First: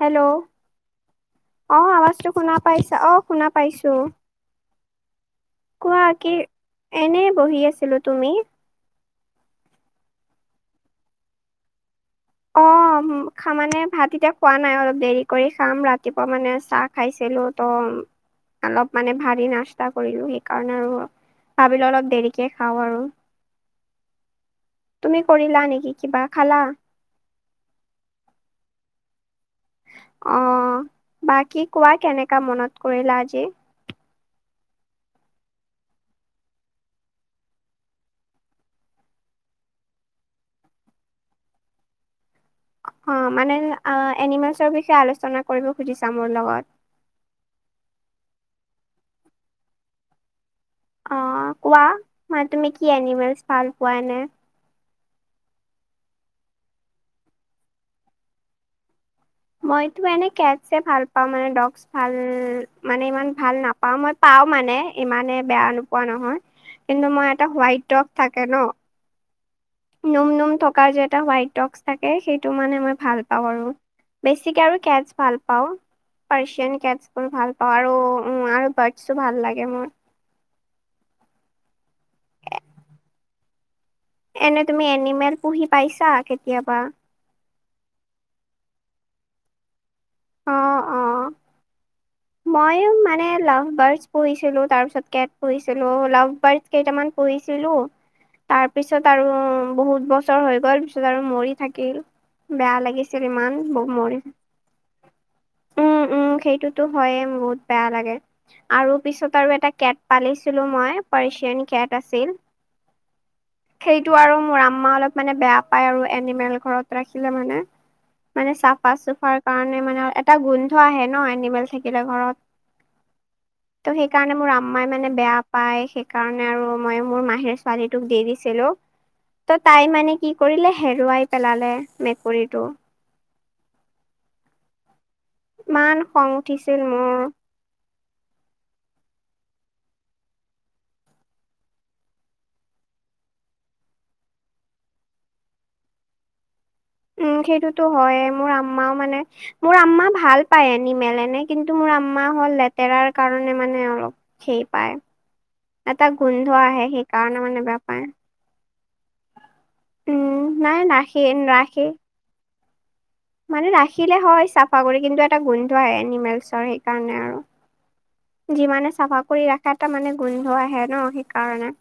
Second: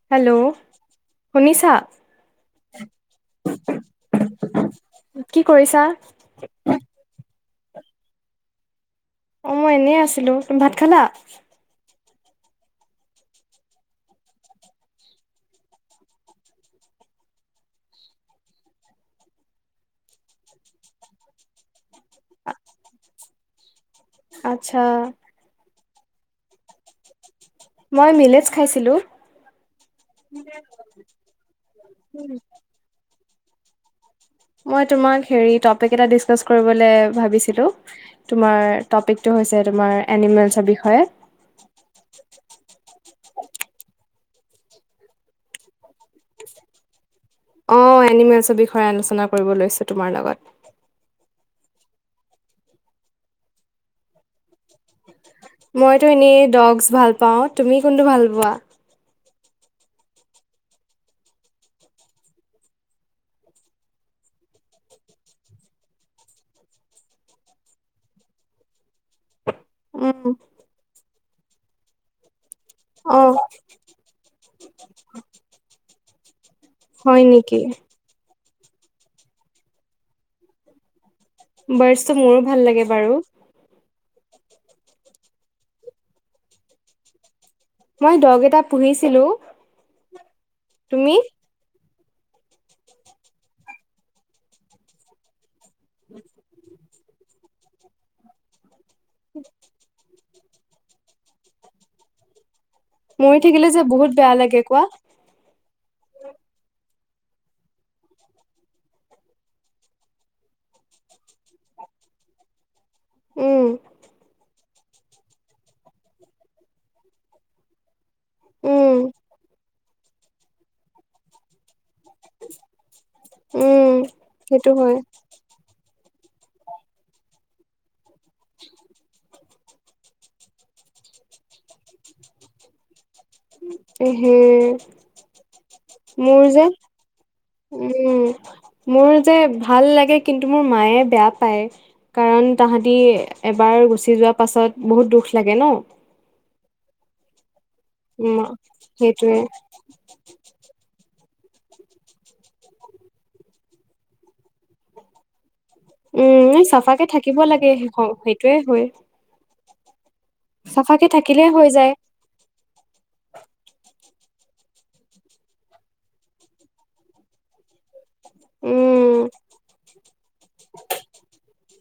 Hello শুনিছা অ' আৱাজটো শুনা পাইছা, অ' শুনা পাইছোঁ। কি কৰিছা। কি এনেই বহি আছিলো। তুমি? অ' মই এনেই আছিলো। তুমি ভাত খালা? অ। মানে ভাত এতিয়া খোৱা নাই, অলপ দেৰি কৰি খাম। ৰাতিপুৱা মানে চাহ খাইছিলো ত। অলপ মানে ভাৰি নাস্তা কৰিলোঁ সেইকাৰণে আৰু ভাবিলোঁ অলপ। দেৰিকে খাওঁ আৰু আত্ছা। তুমি কৰিলা নেকি? কিবা খালা? মই মিলেজ খাইছিলোঁ। অ' বাকী কোৱা কেনেকা মনত কৰিলা আজি। মই তোমাক হেৰি টপিক এ ডিচকাচ কৰিবলে ভাবিছিলোঁ। তোমাৰ টপিকটো হৈছে তোমাৰ এনিমেলছৰ বিষয়ে। অ' মানে এনিমেলছৰ বিষয়ে আলোচনা কৰিব খুজিছা মোৰ লগত। অ' এনিমেলছৰ বিষয়ে আলোচনা কৰিব লৈছোঁ তোমাৰ লগত। অ' কোৱা মই তুমি কি এনিমেলচ ভাল পোৱা এনে। মইতো এনেই ডগছ ভাল পাওঁ। তুমি কোনটো ভাল পোৱা? মইতো এনে কেটছে ভাল পাওঁ, মানে ডগছ ভাল মানে ইমান ভাল নাপাওঁ। মই পাওঁ মানে ইমানে বেয়া নোপোৱা নহয়। কিন্তু, মই এটা হোৱাইট ড'গ থাকে ন! উম নোম-নোম থকা যে এটা হোৱাইট ডগছ থাকে, সেইটো মানে মই ভাল অ পাওঁ আৰু বেছিকে আৰু কেটছ ভালপাওঁ। পাৰ্চিয়ান হয় কেটছবোৰ নেকি ভালপাওঁ আৰু ভাল লাগে মই [unintelligible] বাৰ্চটো মোৰো ভাল লাগে বাৰু! এনে তুমি এনিমেল পুহি পাইছা কেতিয়াবা? মই ড'গ এটা পুহিছিলো। তুমি? মইও মানে লাভ বাৰ্ডচ পুঢ়িছিলোঁ, তাৰ পিছত কেট পুঢ়িছিলো। লাভ বাৰ্ডচ কেইটামান পুঢ়িছিলোঁ, তাৰ পিছত আৰু উ। [unintelligible] বহুত বছৰ হৈ গ'ল পিছত আৰু মৰি থাকিল বেয়া লাগিছিল মৰি ইমান থাকিলে যে ব বহুত মৰি। বেয়া লাগে কোৱা। উ উ সেইটোতো হয়ে বহুত বেয়া লাগে। আৰু পিছত আৰু এটা কেট পালিছিলো মই, পাৰ্চিয়ান কেট আছিল। উম সেইটো আৰু মোৰ আম্মা অলপ। মানে বেয়া পায় আৰু এনিমেল ঘৰত ৰাখিলে মানে মানে উম চাফা-চুফাৰ কাৰণে। মে মানে এটা গোন্ধ আহে ন এনিমেল থাকিলে ঘৰত। উম ত' সেইকাৰণে মোৰ সেইটো আম্মাই হয় মানে বেয়া। পাই সেইকাৰণে আৰু মই মোৰ মাহিৰ ছোৱালীটোক দি দিছিলো। ত' তাই মানে কি কৰিলে হেৰুৱাই পেলালে মেকুৰীটো। এহে। ইমান খং উঠিছিল মোৰ। উম, মোৰ যে ভাল লাগে, কিন্তু মোৰ মায়ে বেয়া পায় কাৰণ তাহাঁতি এবাৰ গুচি যোৱাৰ পাছত বহুত দুখ লাগে ন। উম সেইটোতো হয়ে, উম মোৰ আম্মাও মানে, সেইটোয়ে মোৰ আম্মা ভাল পাই আনিমেল এনে, কিন্তু মোৰ আম্মা হ'ল লেতেৰাৰ কাৰণে মানে অলপ সেই পায়, এটা উম গোন্ধ আহে সেইকাৰণে মানে বেয়া পায়। সেইটোৱেই হয়। উম নাই চাফাকে ৰাখি থাকিলে হৈ ৰাখি যায়। মানে ৰাখিলে হয় চাফা কৰি, কিন্তু এটা গোন্ধ আহে এনিমেলছৰ সেইকাৰণে আৰু যিমানে উম চাফা কৰি ৰাখা এটা মানে গোন্ধ আহে ন সেইকাৰণে।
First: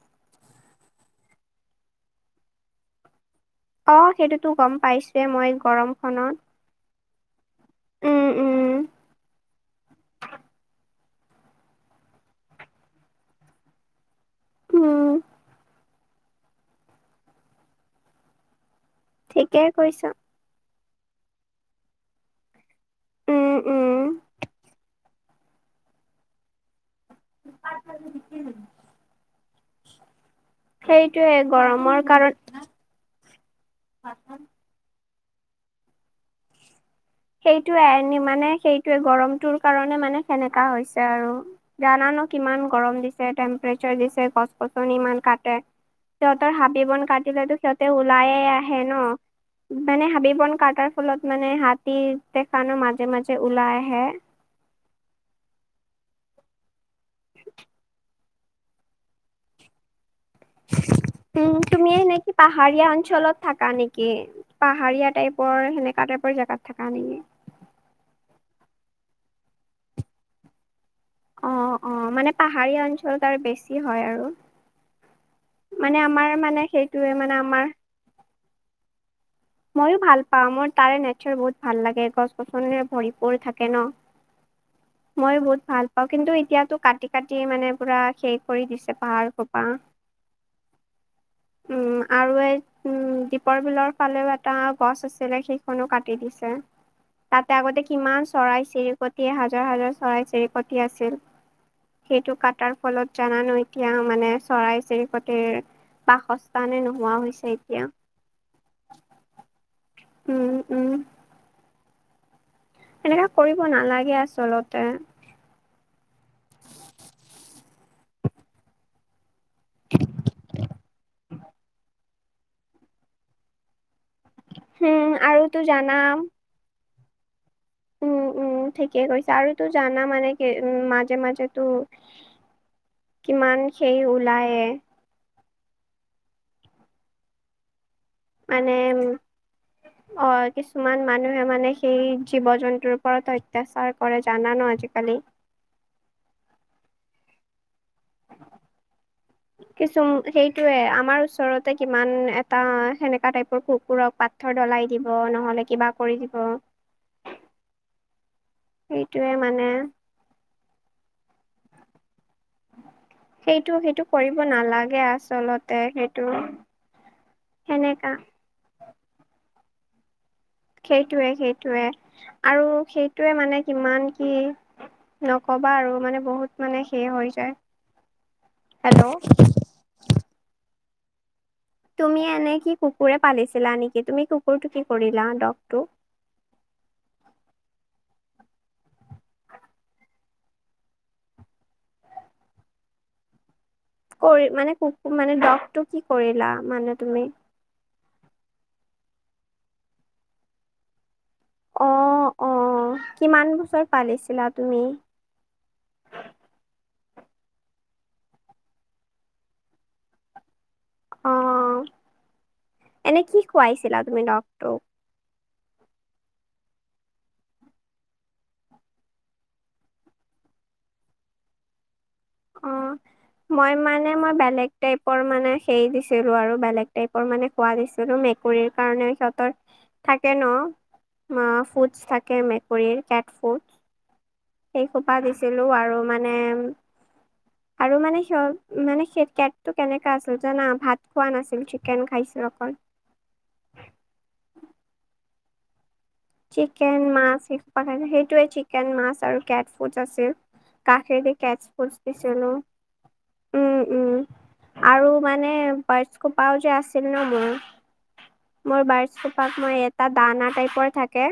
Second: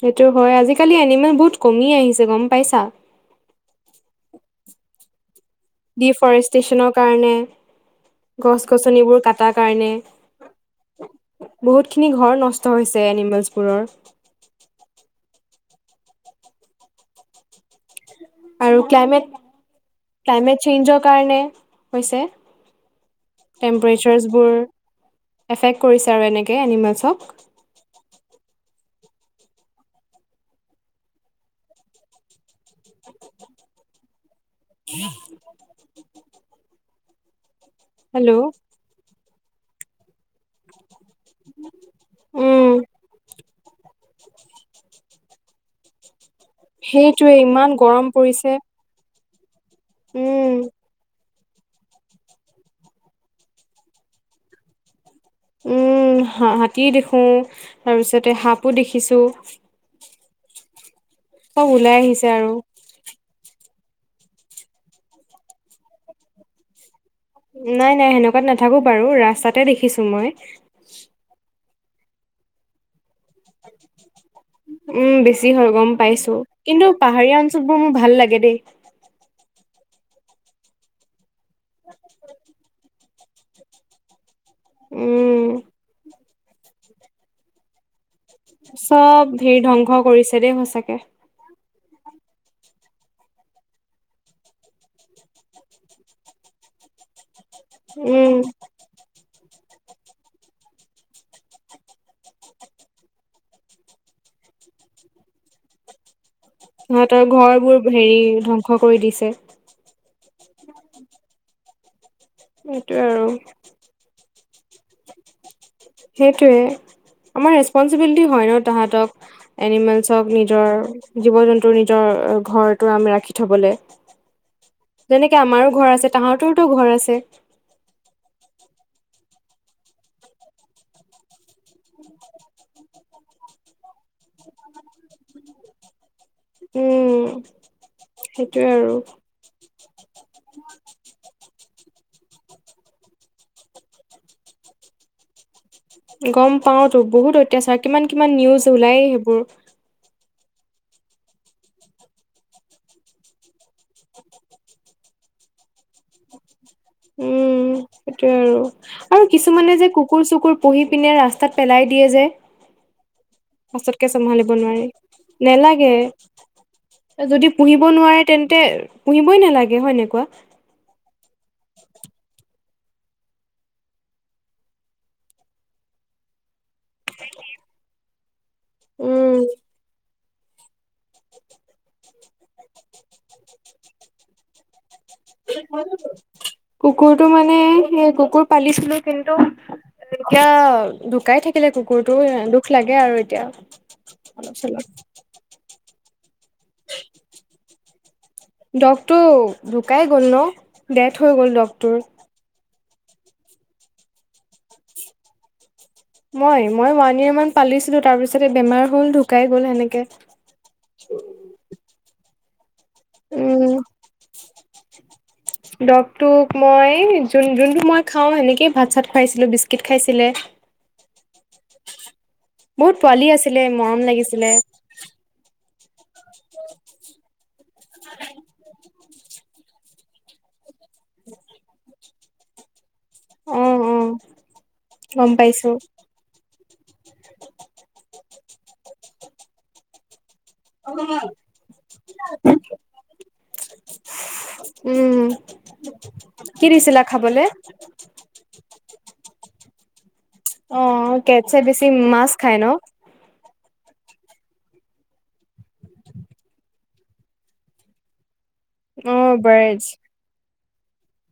সেইটো হয়, আজিকালি এনিমেল বহুত কমি আহিছে, গম পাইছা। অ', সেইটোতো গম পাইছোয়ে মই গৰমখনত। ষ্টেশচনৰ কাৰণে, উম উম গছ গছনি বোৰ কাটাৰ কাৰণে। বহুত খিনি ঘৰ নষ্ট হৈছে এনিমেলছবোৰৰ। উম। আৰু ক্লাইমেট, ঠিকেই কৈছ ক্লাইমেট চেঞ্জৰ কাৰণে হৈছে। উম উম টেম্পৰেচাৰ্চবোৰ, এফেক্ট কৰিছে আৰু এনেকে এনিমেলছক। সেইটোয়ে গৰমৰ কাৰণ [unintelligible] সেইটোৱে হেল্ল' মানে সেইটোয়ে গৰমটোৰ কাৰণে মানে সেনেকা হৈছে আৰু, জানা ন কিমান উম গৰম দিছে টেমপ প্ৰেচাৰ দিছে, গছ গছনি ইমান কাটে। সিহঁতৰ হাবি বন সেইটোৱে কাটিলেতো ইমান সিহঁতে গৰম ওলাইয়ে পৰিছে আহে ন, মানে হাবি উম বন কাটাৰ ফলত মানে হাত তি দেখা ন, মাজে মাজে ওলাই আহে। উম হ হাতী দেখোঁ, তাৰপিছতে সাপো দেখিছো। উম, চব তুমি ওলাই এনে আহিছে কি আৰু পাহাৰীয়া অঞ্চলত থাকা নে কি, পাহাৰীয়া টাইপৰ সেনেকা টাইপৰ জেগাত থাকা নেকি? নাই নাই, সেনেকুৱাত নাথাকো বাৰু ৰাস্তাতে দেখিছো মই। অ', অ', মানে পাহাৰীয়া অঞ্চলত আৰু বেছি হয় আৰু। উম বেছি হয় গম মানে আমাৰ পাইছো, মানে কিন্তু সেইটোয়ে মানে পাহাৰীয়া আমাৰ অঞ্চলবোৰ মোৰ ভাল লাগে দেই। মইো ভাল পাওঁ, মোৰ তাৰে নেচাৰ বহুত ভাল লাগে, গছ গছনে ভৰি পৰি থাকে ন। মই উম বহুত ভাল পাওঁ, কিন্তু এতিয়াতো কাটি কাটি মানে পুৰা শেষ। কৰি দিছে পাহাৰ চব হেৰি সোপা। ধ্বংস কৰিছে দেই সঁচাকে। উম, আৰু এই উম দ্বীপৰ বিলৰ ফালেও এটা গছ আছিলে, সেইখনো কাটি দিছে তাতে আগতে কিমান উম চৰাই চিৰি কতি হাজাৰ হাজাৰ চৰাই চিৰিকতি আছিল। সেইটো কাটাৰ ফলত জানা ন এতিয়া মানে চৰাই চিৰিকটিৰ, বাসস্থ সিহঁতৰ ঘৰ বোৰ হেৰি ধ্বংস কৰি দিছে। উম, উম। সেইটোৱে আৰু এনেকা কৰিব নালাগে আচলতে। সেইটোৱে, আমাৰ ৰেচপনচিবিলিটি হয় ন তাহাঁতক এনিমেলছক নিজৰ, জীৱ জন্তুৰ নিজৰ ঘৰ [unintelligible] ৰাখি থ'বলে, উম যেনেকে আৰু তো আমাৰো ঘৰ আছে, জানা তাঁহাতৰতো ঘৰ আছে। উম, উম, ঠিকেই কৈছা আৰুটো জানা মানে কি উম, মাজে মাজেতো কিমান সেই ওলায়ে। উম সেইটোয়ে মানে আৰু উম [inaudible] অ', কিছুমান মানুহে মানে সেই জীৱ জন্তুৰ ওপৰত অত্যাচাৰ কৰে জানান আজিকালি। গম পাওঁতো বহুত অত্যাচাৰ, কিমান কিমান নিউজ ওলাইয়ে সেইবোৰ। কিছুম সেইটোয়ে, আমাৰ ওচৰতে কিমান এটা সেনেকা টাইপৰ কুকুৰক পাত থৰ ডলাই দিব নহ'লে কিবা কৰি দিব। সেইটোয়ে আৰু, আৰু সেইটোয়ে মানে কিছুমানে যে কুকুৰ চুকুৰ পুহি পিনে ৰাস্তাত পেলাই দিয়ে যে। সেইটো সেইটো পাছতকে কৰিব চম্ভালিব নোৱাৰি, নালাগে আচলতে নেলাগে। সেইটো যদি পুহিব সেনেকা নোৱাৰে তেন্তে, পুহিবই নালাগে হয় নাই কোৱা? সেইটোৱে, সেইটোৱে আৰু সেইটোৱে মানে কিমান কি নক'বা আৰু মানে বহুত মানে সে হৈ যায়, হেল্ল'। তুমি এনে কি কুকুৰে পালিছিলা নেকি, তুমি কুকুৰটো কি কৰিলা, ডগটো? উম কুকুৰটো মানে, সেই কুকুৰ পালিছিলো কিন্তু এতিয়া ঢুকাই থাকিলে কুকুৰটো, দুখ লাগে আৰু এতিয়া। কৰি অলপ মানে চলপ কুকুৰ মানে দগটো কি কৰিলা, মানে তুমি? দগটো ঢুকাই গ'ল ন, ডেথ হৈ গ'ল ডগটোৰ। অ', অ', কিমান বছৰ পালিছিলা তুমি? মই, মই ওৱান ইয়েৰ মান পালিছিলো, তাৰপিছতে বেমাৰ হ'ল ঢুকাই গ'ল সেনেকে। অ', এনে কি খুৱাইছিলা তুমি ডগটোক? [inaudible] দগটোক মই যোন-যোনটো মই খাওঁ সেনেকেইে ভাত চাত খুৱাইছিলোঁ, বিস্কিট খাইছিলে। অ', বহুত পোৱালি আছিলে, মই মৰম মানে মই লাগিছিলে। বেলেগ টাইপৰ মানে সেই দিছিলো আৰু বেলেগ টাইপৰ মানে খোৱা দিছিলো, মেকুৰীৰ কাৰণেও সিহঁতৰ থাকে ন, অ ফুডচ থাকে মেকুৰীৰ, কেট অ ফুড। অ সেই সোপা গম দিছিলো পাইছো আৰু মানে আৰু মানে [unintelligible] মানে সেই কেটটো কেনেকা আছিল জানা, ভাত খোৱা নাছিল, চি কেন খাইছিল অকল। উম। কি দিছিলা চিকেন মাছ খাবলে সেইসোপা খাইছিল, সেইটোৱে, চিকেন মাছ আৰু কেটছ ফুডচ আছিল। অ গাখীৰ দি কেটছে কেটছ বেছি ফুডচ মাছ দিছিলো। খাই ন উম, উম আৰু মানে বাৰ্ডছ সোপাও যে আছিল ন মোৰ। মই অ বাৰ্ডচসোপাক মই বাৰ্ডছ এটা দানা টাইপৰ থাকে।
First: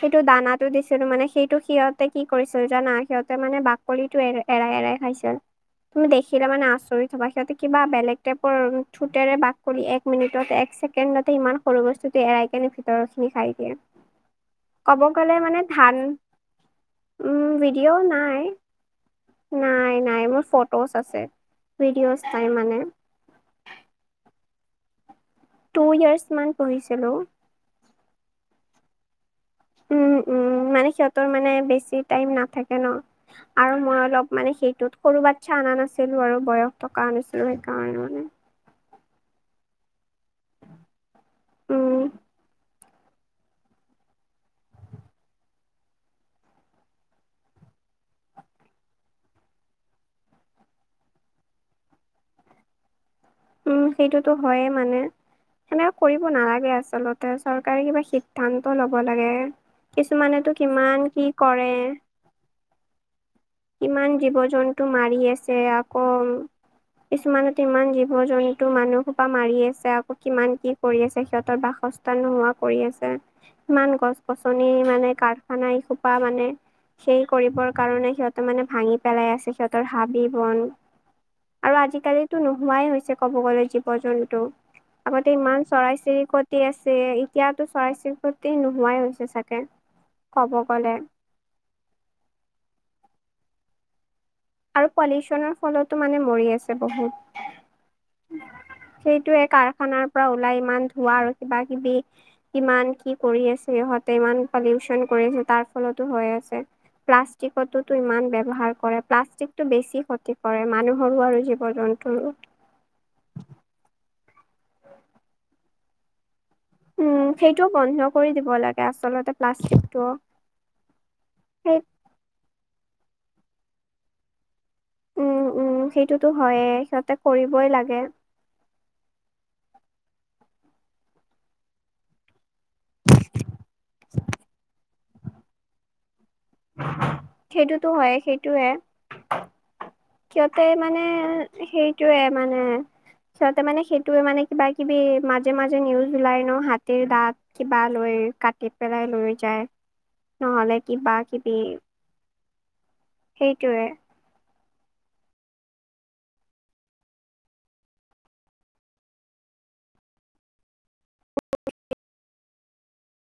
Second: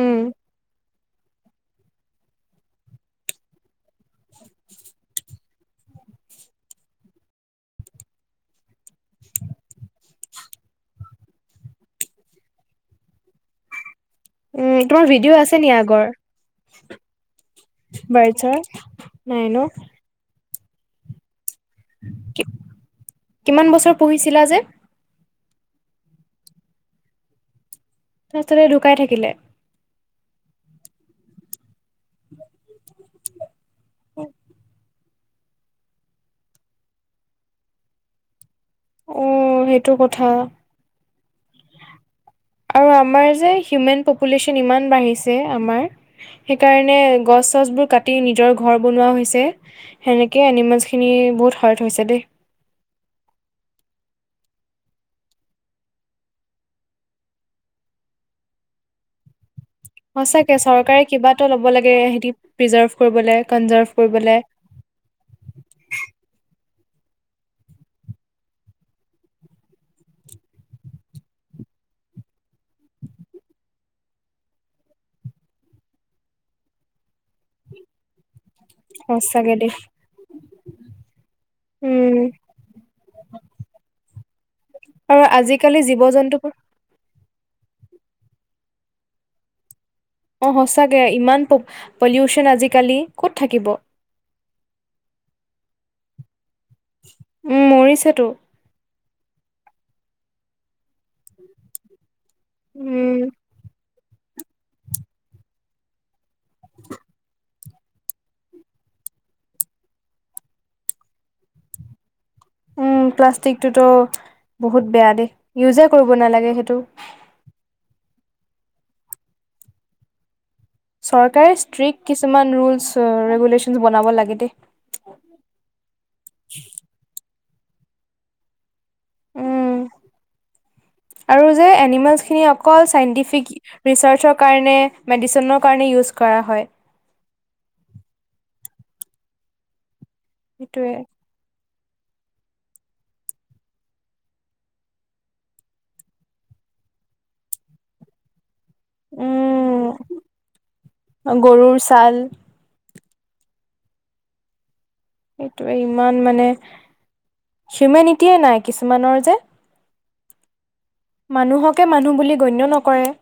উম দানাটো দিছিলো, মানে সেইটো সিহঁতে কি কৰিছিল জানা, সিহঁতে মানে বাক কলিটো এৰাই, এৰাই খাইছিল। তুমি দেখিলে মানে আচৰিত হ'বা, সিহঁতে কিবা বেলেগ টাইপৰ থুটেৰে বাকলি এক মিনিটত এক চে কেণ্ডতে ইমান সৰু বস্তুটো এৰাই কেনে ভিতৰখিনি খাই দিয়ে। উম ক'ব তোমাৰ গ'লে ভিডিঅ' আছে মানে নি ধান‌ আগৰ উম, ভিডিঅ' নাই, বাৰ্ডছৰ নাই। নাই মোৰ ফটোছ আছে, ভিডিঅ'চ নাই মানে। কিমান বছৰ পুহিছিলা যে? টু ইয়েৰ্চ মান পুহিছিলোঁ। [unintelligible] ঢুকাই থাকিলে। উম উম, মানে সিহঁতৰ মানে বেছি টাইম নাথাকে ন। আৰু মই অলপ মানে সেইটোত সৰু বাচ্ছা অনা নাছিলো আৰু, বয়স থকা নাছিলো সেইকাৰণে মানে। অ, সেইটো কথা। উম আৰু আমাৰ যে হিউমেন পপুলেশ্যন ইমান বাঢ়িছে, আমাৰ। সেইকাৰণে গছ-চছবোৰ কাটি নিজৰ ঘৰ বনোৱা হৈছে। সেনেকেই এনিমেলছখিনি বহুত হাৰ্ট হৈছে দেই। উম, সেইটোতো হয়য়ে মানে। সেনেকুৱা কৰিব নালাগে আচলতে, চৰকাৰে কিবা সিদ্ধান্ত ল'ব লাগে। কিছুমানেতো সঁচাকে কিমান চৰকাৰে কি কিবা এটা ল'ব কৰে, লাগে সিহঁতি প্ৰিজাৰ্ভ কৰিবলে কনজাৰ্ভ কিমান কৰিবলে জীৱ-জন্তু মাৰি আছে, আকৌ কিছুমানেটো ইমান জীৱ জীৱ-জন্তু, মানুহসোপা মাৰি আছে, আকৌ কিমান কি কৰি আছে, সিহঁতৰ বাসস্থান নোহোৱা কৰি আছে। ইমান গছ-গছনি মানে, কাৰখানা এই খোপা মানে সেই কৰিবৰ কাৰণে সিহঁত মানে ভাঙি পেলাই আছে সঁচাকে দেই সিহঁতৰ হাবি-বন, আৰু উম আজিকালিতো নোহোৱাই হৈছে ক'ব গ'লে জীৱ-জন্তু, আৰু আগতে ইমান আজিকালি জীৱ জন্তুবোৰ চৰাই-চিৰিকতি আছে এতিয়াতো চৰাই-চিৰিকতি নোহোৱাই হৈছে চাগে। অ, ক'ব গ'লে সচাকে ইমান প-পলিউচন আজিকালি ক'ত থাকিব! আৰু পলিউচনৰ ফলতো মানে মৰি আছে বহুত। উম মৰিছেতো সেইটোয়ে কাৰখানাৰ পৰা ওলাই ইমান ধোৱা আৰু কিবা-কিবি ইমান কি উম কৰি আছে ইহঁতে, ইমান পলিউচন কৰি আছে, তাৰ ফলতো হৈ আছে। প্লাষ্টিকটো টো ইমান ব্যৱহাৰ কৰে, প্লাছ ষ্টিক টো বেছি ক্ষতি কৰে, মানুহৰো আৰু জীৱ-জন্তুৰো। উম, প্লাষ্টিকটোতো বহুত বেয়া দে, ইউজে কৰিব নালাগে সেইটো। উম, সেইটো বন্ধ কৰি দিব লাগে, আচলতে প্লাষ্টিকটো। চৰকাৰে সেই ষ্ট্ৰিক্ট কিছুমান ৰোলছ-ৰেগুলেশ্যন বনাব লাগে দেই। উম, উম, সেইটোতো হয়য়ে, সিহঁতে কৰিবই লাগে উম, আৰু যে এনিমেলচ খিনি অকল চাইন্টিফিক ৰিচাৰ্চৰ কাৰণে, মেডিচিনৰ কাৰণে ইউজ কৰা হয়। সেইটোতো হয়েই, সেইটোয়ে। সিহতে সেইটোৱে মানে সেইটোৱে, মানে সিহঁতে মানে সেইটোৱে মানে কিবা-কিবি মাজে-মাজে নিউজ ওলাই ন, হাতীৰ দাঁত কিবা লৈ, কাটি পেলাই লৈ যায়, উম নহ'লে কিবা-কিবি গৰুৰ ছাল সেইটোৱে। সেইটোৱে, ইমান মানে হিউমেনিটিয়ে নাই কিছুমানৰ যে মানুহকে মানুহ বুলি গণ্য নকৰে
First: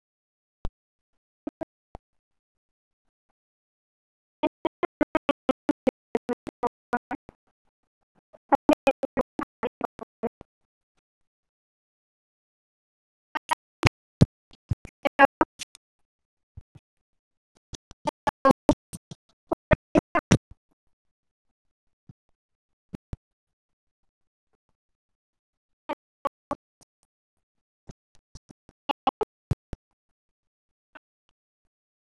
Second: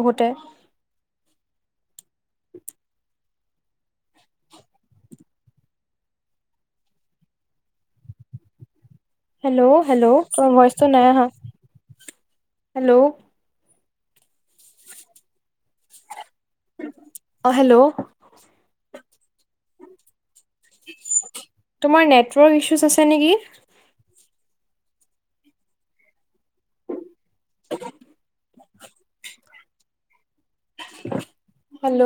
বহুতে। হেল্ল'! হেল্ল', তোমাৰ ভইচটো নাই অহা। হেল্ল'! [unintelligible] অ, হেল্ল'! তোমাৰ নেটৱৰ্ক ইছুজ আছে নেকি! [unintelligible] [unintelligible] হেল্ল'